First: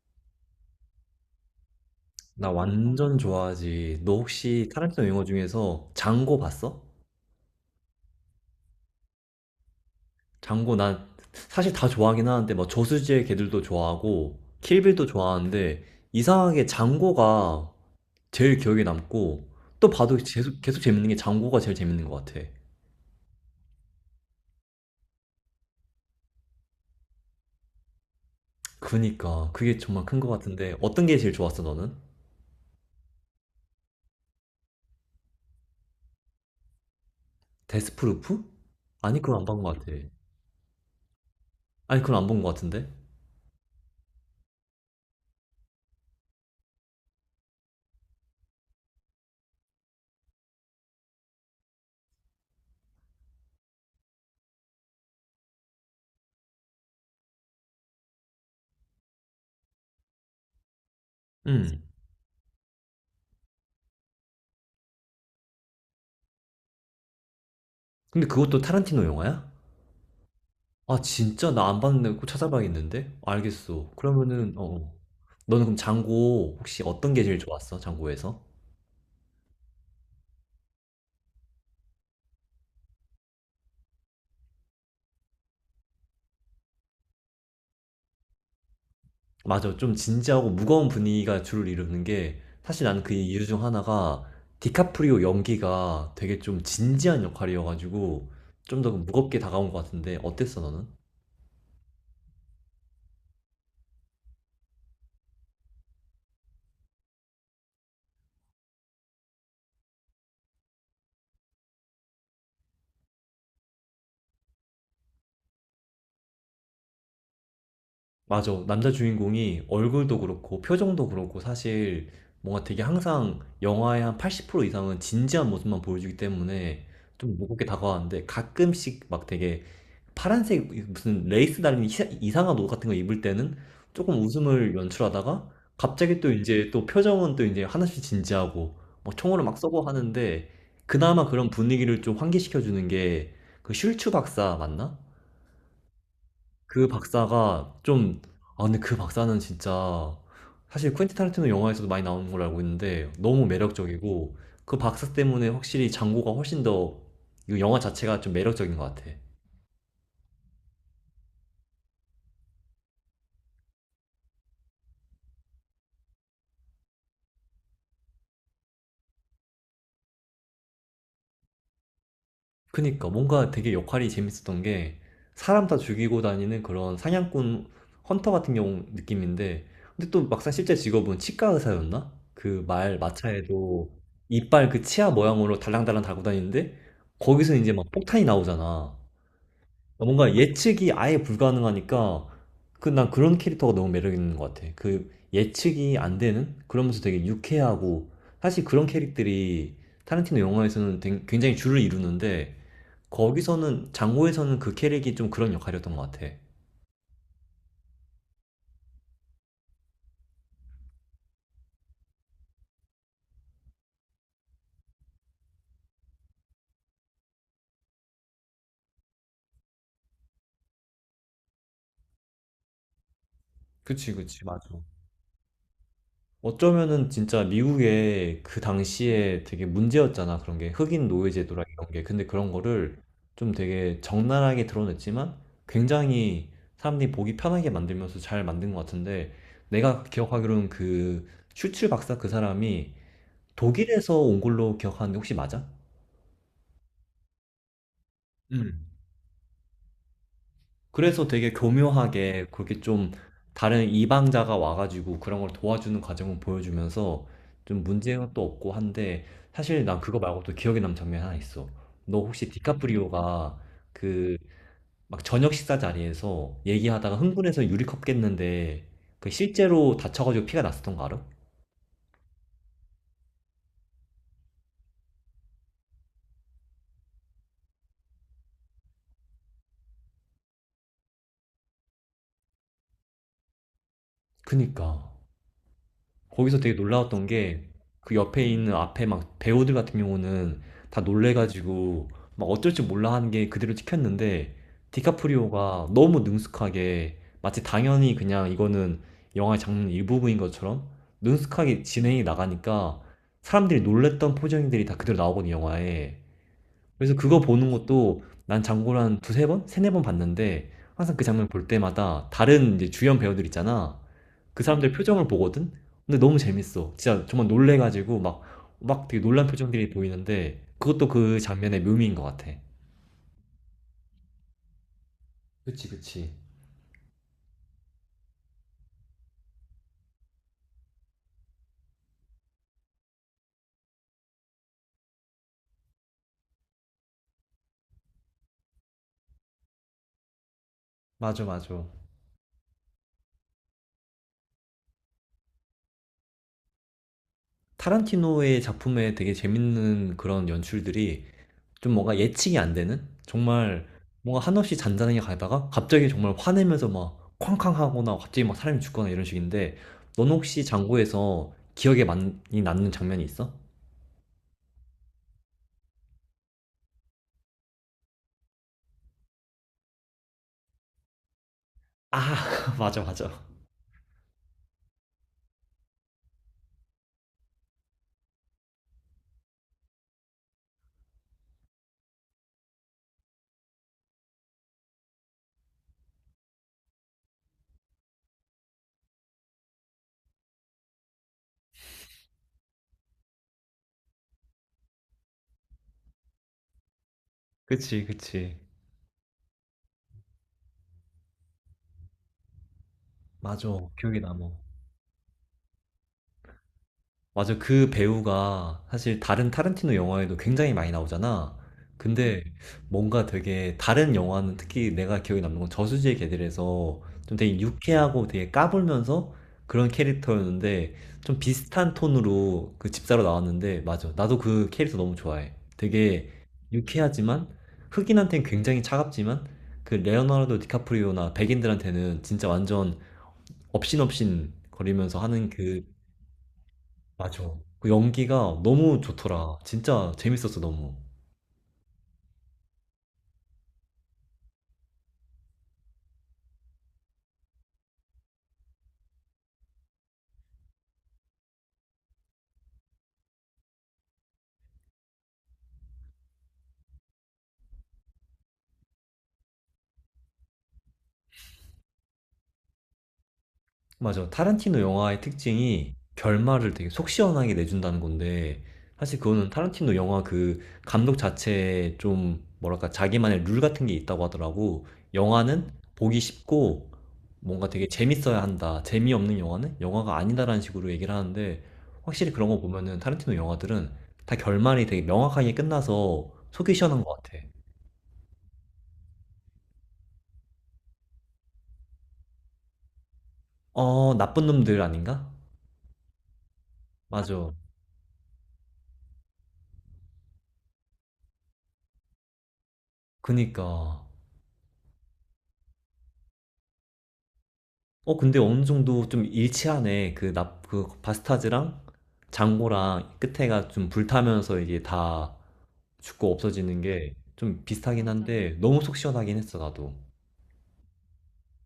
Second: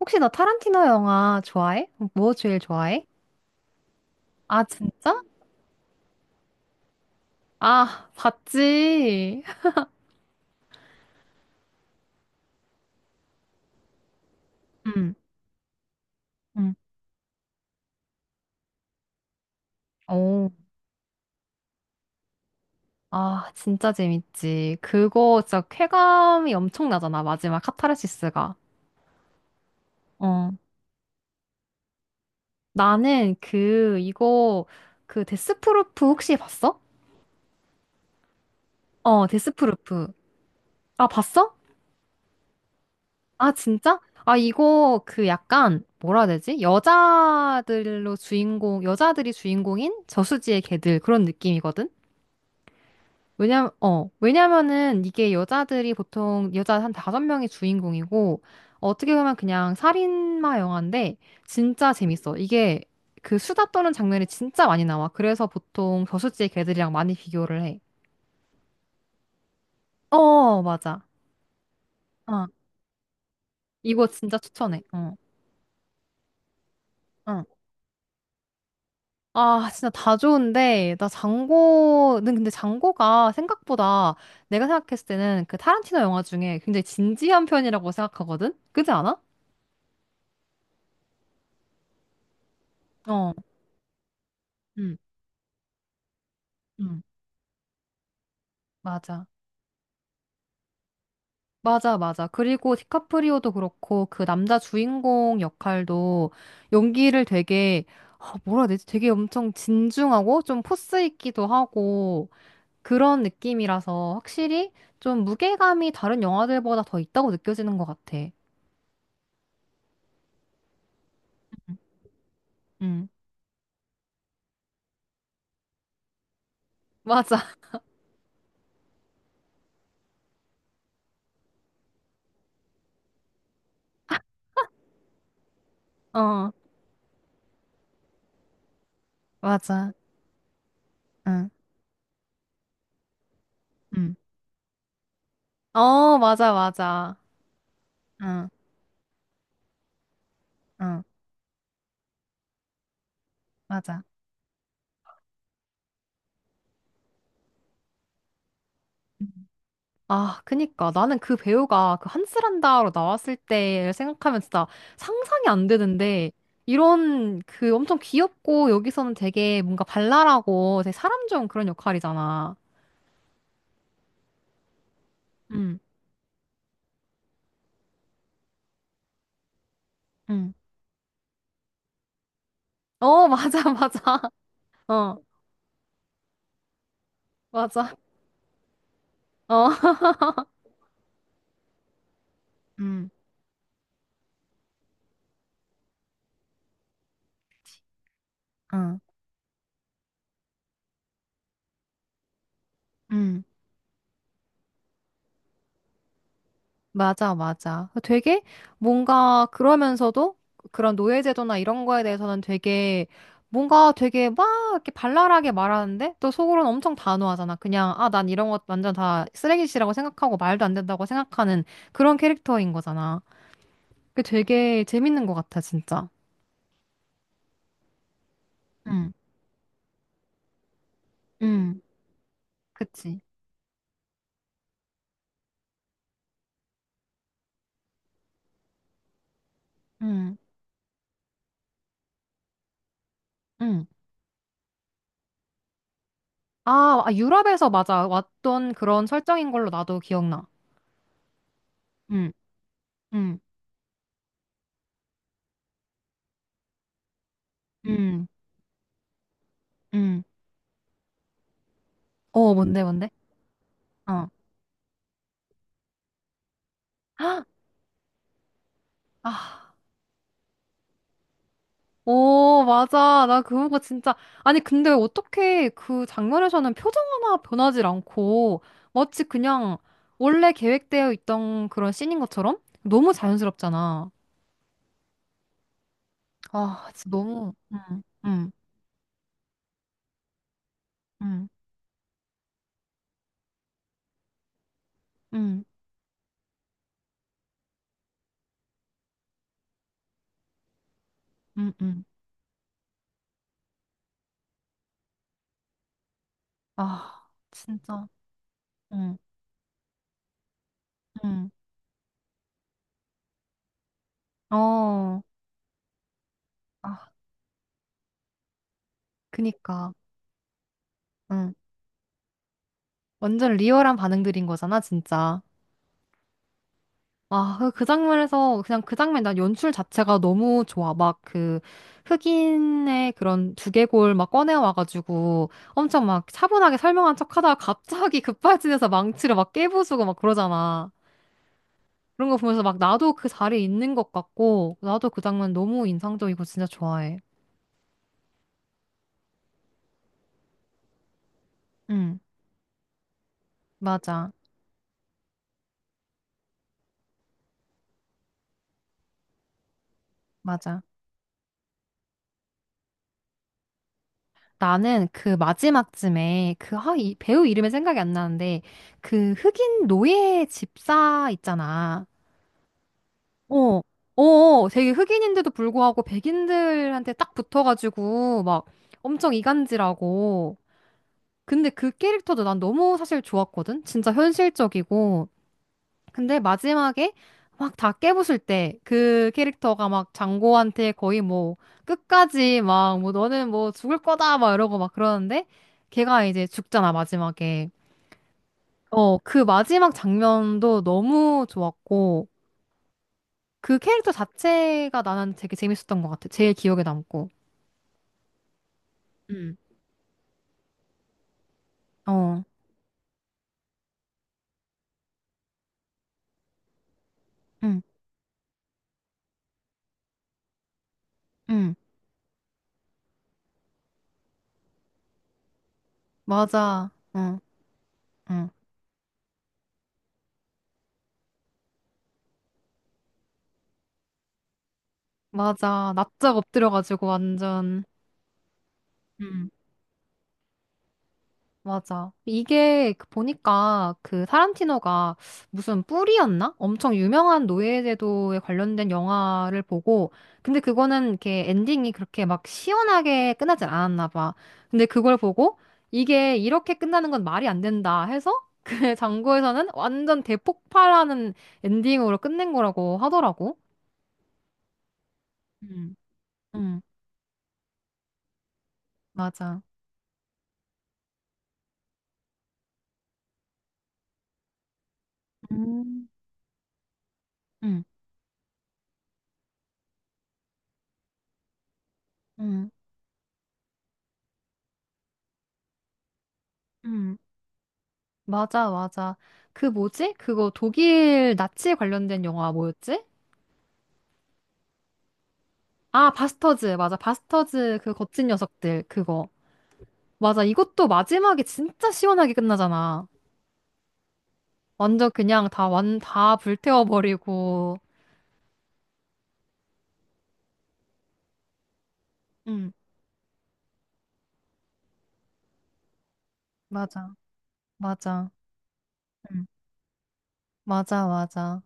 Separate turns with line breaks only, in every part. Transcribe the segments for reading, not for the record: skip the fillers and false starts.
혹시 너 타란티노 영화 좋아해? 뭐
나
제일 좋아해?
완전 좋아하지. 너
아,
혹시 타란티노
진짜?
영화 중에서 장고 봤어?
아, 봤지.
장고 난 사실 다 좋아하긴 하는데 막 저수지의 개들도 좋아하고 킬빌도
응,
좋아하는데 이상하게
응.
장고가 제일 기억에 남고 또 봐도
오,
계속 재밌는 게 장고가 제일 재밌는 것 같아.
아, 진짜 재밌지. 그거 진짜 쾌감이 엄청나잖아. 마지막 카타르시스가.
그니까 그게 정말 큰 것
어.
같은데 어떤 게 제일 좋았어 너는?
나는 그, 이거, 그 데스프루프 혹시 봤어?
데스프루프? 아니
어,
그건 안 본 것 같아.
데스프루프. 아, 봤어?
아니 그건 안 본 것 같은데?
아, 진짜? 아, 이거 그 약간, 뭐라 해야 되지? 여자들로 주인공, 여자들이 주인공인 저수지의 개들 그런 느낌이거든? 왜냐면은 이게 여자들이 보통 여자 한 다섯 명이 주인공이고, 어떻게 보면 그냥 살인마 영화인데,
응.
진짜 재밌어. 이게 그 수다 떠는 장면이 진짜 많이 나와. 그래서 보통 저수지의 개들이랑 많이 비교를 해.
근데 그것도 타란티노 영화야?
어,
아
맞아.
진짜? 나 안 봤는데 꼭
어,
찾아봐야겠는데? 알겠어.
이거 진짜
그러면은 어.
추천해.
어.
어,
너는 그럼 장고 혹시 어떤 게 제일
어.
좋았어? 장고에서?
아, 진짜 다 좋은데, 나 장고는 근데 장고가 생각보다 내가 생각했을 때는 그 타란티노 영화 중에 굉장히 진지한 편이라고 생각하거든? 그지 않아?
맞아. 좀 진지하고 무거운 분위기가 주를 이루는 게 사실 나는 그
어.
이유 중 하나가
응
디카프리오 연기가 되게 좀
응
진지한 역할이어가지고 좀 더
맞아.
무겁게 다가온 것 같은데 어땠어 너는?
맞아, 맞아. 그리고 디카프리오도 그렇고, 그 남자 주인공 역할도 연기를 되게, 아, 뭐라 해야 되지? 되게 엄청 진중하고, 좀 포스 있기도 하고, 그런 느낌이라서 확실히 좀 무게감이 다른 영화들보다 더 있다고 느껴지는 것 같아.
맞아. 남자 주인공이 얼굴도 그렇고 표정도 그렇고 사실 뭔가 되게
응.
항상 영화의 한 80% 이상은 진지한 모습만 보여주기 때문에 좀
맞아.
무겁게 다가왔는데 가끔씩 막 되게 파란색 무슨 레이스 달린 희사- 이상한 옷 같은 거 입을 때는 조금 웃음을 연출하다가 갑자기 또
어,
이제 또 표정은 또 이제 하나씩 진지하고 뭐 총으로 막 쏘고
맞아.
하는데 그나마 그런
응,
분위기를 좀 환기시켜주는 게 그 슐츠
응.
박사 맞나?
어, 맞아,
그
맞아.
박사가 좀,
응,
아, 근데 그 박사는 진짜, 사실
응,
퀸틴 타란티노 영화에서도 많이 나오는 걸 알고 있는데, 너무
맞아.
매력적이고, 그 박사 때문에 확실히 장고가 훨씬 더, 이 영화 자체가 좀 매력적인 것 같아.
응. 아, 그니까. 나는 그 배우가 그 한스란다로 나왔을 때를 생각하면 진짜 상상이 안 되는데, 이런 그 엄청 귀엽고 여기서는 되게 뭔가 발랄하고 되게 사람 좋은 그런 역할이잖아.
그니까, 뭔가 되게 역할이 재밌었던 게, 사람 다
응,
죽이고 다니는 그런 사냥꾼, 헌터 같은 경우 느낌인데, 근데 또 막상
응.
실제 직업은 치과 의사였나? 그 말
어, 맞아,
마차에도
맞아.
이빨 그 치아
어,
모양으로 달랑달랑 달고 다니는데, 거기서 이제 막
맞아.
폭탄이 나오잖아.
어.
뭔가 예측이 아예 불가능하니까 그 난
응,
그런 캐릭터가 너무 매력 있는 것 같아. 그 예측이 안 되는 그러면서 되게 유쾌하고 사실 그런
응.
캐릭들이 타란티노 영화에서는 굉장히 줄을 이루는데
응.
거기서는 장고에서는 그 캐릭이 좀 그런 역할이었던 것 같아.
맞아, 맞아. 되게 뭔가 그러면서도 그런 노예제도나 이런 거에 대해서는 되게 뭔가 되게 막 이렇게 발랄하게 말하는데 또 속으로는 엄청 단호하잖아. 그냥 아, 난 이런 것 완전 다 쓰레기시라고 생각하고 말도 안 된다고 생각하는 그런 캐릭터인 거잖아.
그치,
그게
그치, 맞아.
되게 재밌는 것 같아, 진짜.
어쩌면은 진짜 미국의 그
응,
당시에 되게 문제였잖아. 그런 게 흑인 노예 제도라
응,
이런 게. 근데 그런 거를
그치.
좀 되게 적나라하게 드러냈지만 굉장히 사람들이 보기 편하게 만들면서 잘 만든 것 같은데 내가
응,
기억하기로는 그 슈츠 박사 그 사람이
응.
독일에서 온 걸로 기억하는데 혹시 맞아?
아, 아, 유럽에서 맞아. 왔던
음.
그런 설정인 걸로 나도 기억나.
그래서 되게
응,
교묘하게 그렇게 좀
응,
다른 이방자가 와가지고 그런 걸 도와주는 과정을 보여주면서 좀
응,
문제는 또 없고 한데 사실 난 그거
응.
말고 또 기억에 남는 장면이 하나 있어. 너 혹시
어, 뭔데, 뭔데?
디카프리오가 그 막 저녁 식사 자리에서 얘기하다가 흥분해서 유리컵 깼는데 그
아,
실제로 다쳐가지고 피가 났었던 거 알아?
오, 맞아. 나 그거 진짜. 아니, 근데 어떻게 그 장면에서는 표정 하나 변하지 않고 마치 그냥 원래 계획되어 있던 그런 씬인 것처럼 너무 자연스럽잖아.
그니까. 거기서 되게
아, 진짜
놀라웠던
너무.
게
응,
그 옆에
응,
있는 앞에 막 배우들 같은 경우는 다
응,
놀래가지고 막 어쩔 줄 몰라 하는 게 그대로 찍혔는데
응,
디카프리오가 너무 능숙하게 마치 당연히 그냥 이거는 영화의 장면 일부분인 것처럼
응,
능숙하게
응.
진행이 나가니까 사람들이 놀랬던 포즈들이 다 그대로 나오거든요, 영화에. 그래서
아,
그거 보는
진짜.
것도 난 장고를
응,
한 두세 번? 세네 번 봤는데 항상 그 장면
응.
볼 때마다 다른 이제 주연 배우들 있잖아. 그 사람들
어,
표정을 보거든? 근데 너무 재밌어.
아,
진짜 정말 놀래가지고 막, 막 되게 놀란 표정들이
그니까.
보이는데 그것도 그
응.
장면의 묘미인 것 같아.
완전 리얼한 반응들인 거잖아, 진짜.
그치, 그치.
아, 그, 그 장면에서, 그냥 그 장면, 난 연출 자체가 너무 좋아. 막 그, 흑인의 그런 두개골 막 꺼내와가지고 엄청 막 차분하게 설명한 척 하다가 갑자기 급발진해서 망치를 막 깨부수고 막 그러잖아.
맞아, 맞아.
그런 거 보면서 막 나도 그 자리에 있는 것 같고, 나도 그 장면 너무 인상적이고 진짜 좋아해.
타란티노의 작품에 되게 재밌는 그런 연출들이 좀 뭔가
응,
예측이 안 되는? 정말
맞아,
뭔가 한없이 잔잔하게 가다가 갑자기 정말 화내면서 막 쾅쾅 하거나 갑자기 막 사람이 죽거나 이런 식인데 넌 혹시
맞아.
장고에서 기억에 많이 남는 장면이 있어?
나는 그 마지막쯤에 그, 아, 이 배우 이름이 생각이 안 나는데, 그 흑인 노예 집사 있잖아.
아, 맞아, 맞아.
어, 어, 어. 되게 흑인인데도 불구하고 백인들한테 딱 붙어가지고 막 엄청 이간질하고. 근데 그 캐릭터도 난 너무 사실 좋았거든? 진짜 현실적이고. 근데 마지막에 막 다 깨부술 때 그 캐릭터가 막 장고한테 거의 뭐 끝까지 막 뭐 너는 뭐 죽을 거다 막 이러고 막 그러는데 걔가 이제 죽잖아, 마지막에.
그치, 그치.
어, 그 마지막 장면도 너무 좋았고.
맞아.
그 캐릭터
기억에 남어.
자체가 나는 되게 재밌었던 것 같아. 제일 기억에 남고.
맞아. 그 배우가 사실 다른
응,
타른티노 영화에도 굉장히 많이 나오잖아.
어,
근데 뭔가 되게 다른 영화는 특히 내가 기억에 남는 건 저수지의 개들에서 좀 되게
응,
유쾌하고 되게 까불면서 그런 캐릭터였는데 좀
응,
비슷한 톤으로 그 집사로 나왔는데 맞아. 나도 그 캐릭터 너무 좋아해. 되게
맞아. 응,
유쾌하지만 흑인한테는
응,
굉장히 차갑지만 그 레오나르도 디카프리오나 백인들한테는 진짜 완전 업신업신 거리면서 하는 그
맞아. 납작 엎드려가지고
맞아.
완전.
그 연기가 너무 좋더라. 진짜 재밌었어, 너무.
맞아. 이게 그 보니까 그 타란티노가 무슨 뿔이었나? 엄청 유명한 노예제도에 관련된 영화를 보고, 근데 그거는 이렇게 엔딩이 그렇게 막 시원하게 끝나진 않았나 봐. 근데 그걸 보고 이게 이렇게 끝나는 건 말이 안 된다 해서 그 장고에서는 완전 대폭발하는 엔딩으로 끝낸 거라고 하더라고.
맞아. 타란티노 영화의 특징이
음.
결말을
응,
되게 속 시원하게 내준다는 건데, 사실 그거는
맞아.
타란티노 영화 그 감독 자체에 좀, 뭐랄까, 자기만의 룰 같은 게 있다고 하더라고. 영화는
음.
보기 쉽고, 뭔가
응,
되게 재밌어야 한다. 재미없는 영화는 영화가 아니다라는 식으로 얘기를 하는데, 확실히 그런 거
응,
보면은 타란티노 영화들은 다 결말이 되게 명확하게 끝나서 속이 시원한
응.
것 같아.
맞아, 맞아. 그 뭐지? 그거 독일 나치 관련된 영화 뭐였지?
어, 나쁜 놈들 아닌가?
아, 바스터즈. 맞아.
맞아.
바스터즈 그 거친 녀석들. 그거. 맞아. 이것도 마지막에 진짜 시원하게 끝나잖아.
그니까.
완전 그냥 다 불태워버리고.
어, 근데 어느 정도 좀 일치하네. 그 납, 그 바스타즈랑
응,
장고랑 끝에가 좀 불타면서 이게 다 죽고 없어지는
맞아.
게 좀 비슷하긴
맞아.
한데 너무 속 시원하긴
응,
했어, 나도.
맞아, 맞아.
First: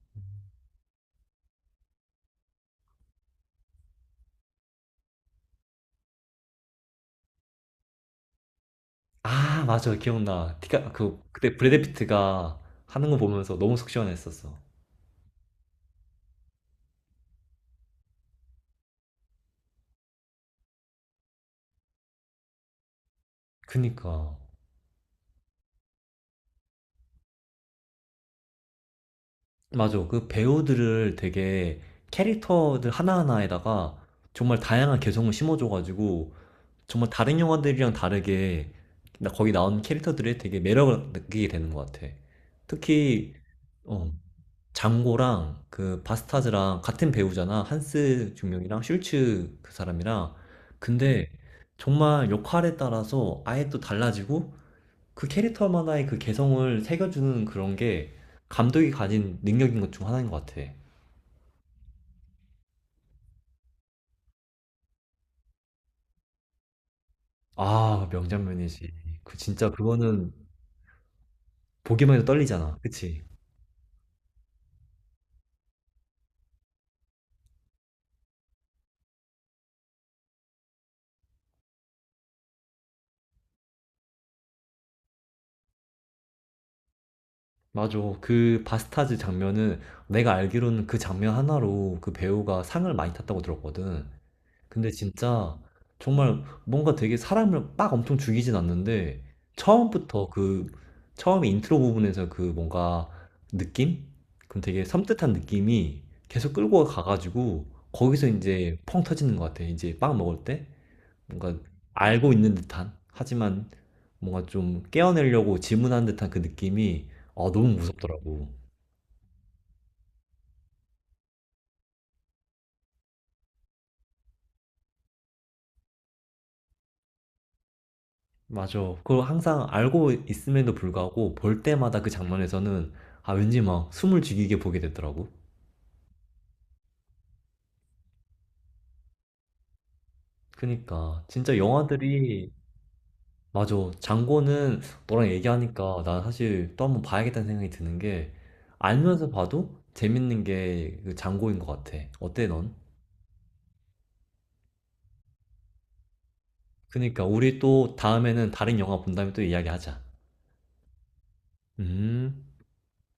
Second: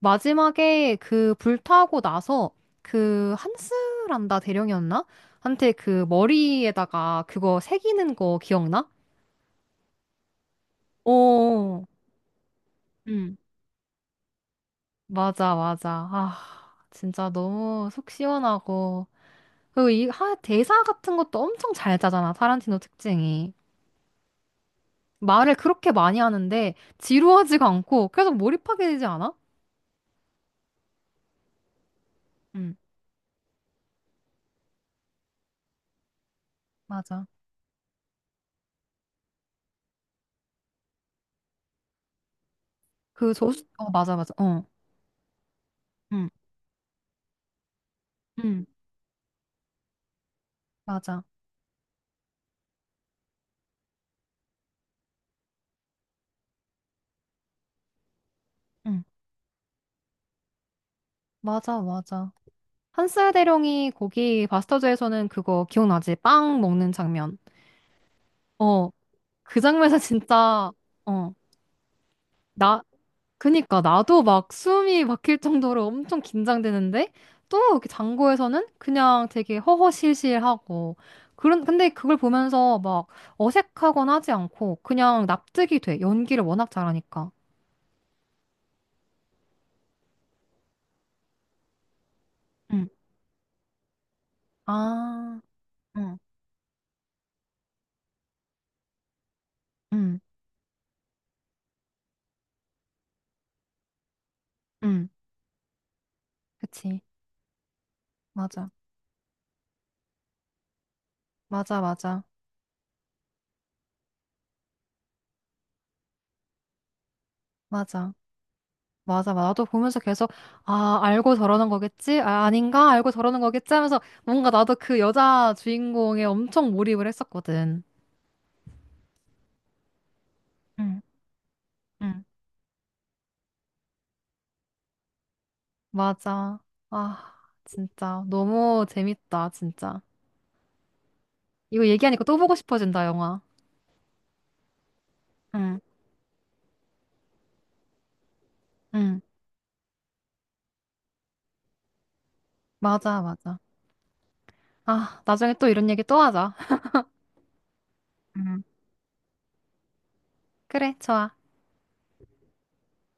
마지막에 그 불타고 나서 그 한스란다 대령이었나? 한테 그 머리에다가 그거 새기는 거 기억나?
아, 맞아. 기억나. 디카, 그, 그때 브래드 응.
어.
피트가 하는 거
응.
보면서 너무 속 시원했었어.
맞아, 맞아. 아, 진짜 너무 속 시원하고. 그리고 이 하, 대사 같은 것도 엄청 잘 짜잖아, 타란티노 특징이.
그니까.
말을 그렇게 많이 하는데 지루하지가 않고 계속 몰입하게 되지 않아?
맞아. 그 배우들을 되게
응,
캐릭터들 하나하나에다가 정말 다양한 개성을 심어줘가지고 정말
맞아.
다른 영화들이랑 다르게 나 거기 나온 캐릭터들이 되게 매력을 느끼게 되는 것 같아. 특히
그 조수, 어,
어,
맞아, 맞아. 어,
장고랑 그
응,
바스타즈랑 같은 배우잖아. 한스
응,
중령이랑 슐츠 그 사람이랑.
맞아.
근데 정말 역할에 따라서 아예 또 달라지고 그 캐릭터만의 그 개성을 새겨주는 그런 게 감독이
응,
가진 능력인 것 중 하나인 것 같아.
맞아, 맞아. 한스 대령이 거기 바스터즈에서는 그거 기억나지? 빵 먹는 장면.
아,
어,
명장면이지. 그
그
진짜
장면에서
그거는
진짜, 어,
보기만 해도 떨리잖아.
나,
그치?
그니까 나도 막 숨이 막힐 정도로 엄청 긴장되는데 또 이렇게 장고에서는 그냥 되게 허허실실하고 그런 근데 그걸 보면서 막 어색하거나 하지 않고 그냥 납득이 돼. 연기를 워낙 잘하니까.
맞아. 그 바스타즈 장면은 내가 알기로는 그 장면 하나로 그 배우가
응,
상을 많이 탔다고 들었거든. 근데
아,
진짜
응,
정말 뭔가 되게 사람을 막 엄청 죽이진 않는데
응,
처음부터 그 처음에 인트로 부분에서 그 뭔가 느낌? 그럼 되게
응,
섬뜩한 느낌이 계속 끌고
그치.
가가지고 거기서
맞아.
이제 펑 터지는 것 같아. 이제 빵 먹을 때. 뭔가
맞아, 맞아.
알고 있는 듯한 하지만 뭔가 좀 깨어내려고 질문하는 듯한 그 느낌이 어, 너무
맞아.
무섭더라고.
맞아, 맞아. 나도 보면서 계속, 아, 알고 저러는 거겠지? 아, 아닌가? 알고 저러는 거겠지? 하면서 뭔가 나도 그 여자 주인공에 엄청 몰입을 했었거든.
맞아. 그걸 항상 알고 있음에도
응,
불구하고 볼 때마다 그
응.
장면에서는 아 왠지 막 숨을 죽이게 보게 되더라고.
맞아. 아, 진짜. 너무 재밌다, 진짜.
그니까 진짜
이거 얘기하니까 또
영화들이
보고 싶어진다, 영화.
맞아. 장고는 너랑
응,
얘기하니까 나 사실 또 한번 봐야겠다는 생각이 드는 게
응,
알면서 봐도 재밌는 게그 장고인 것 같아. 어때 넌?
맞아, 맞아. 아, 나중에 또 이런 얘기 또 하자.
그니까 우리 또 다음에는
응.
다른 영화 본 다음에 또 이야기하자.
그래, 좋아.
음.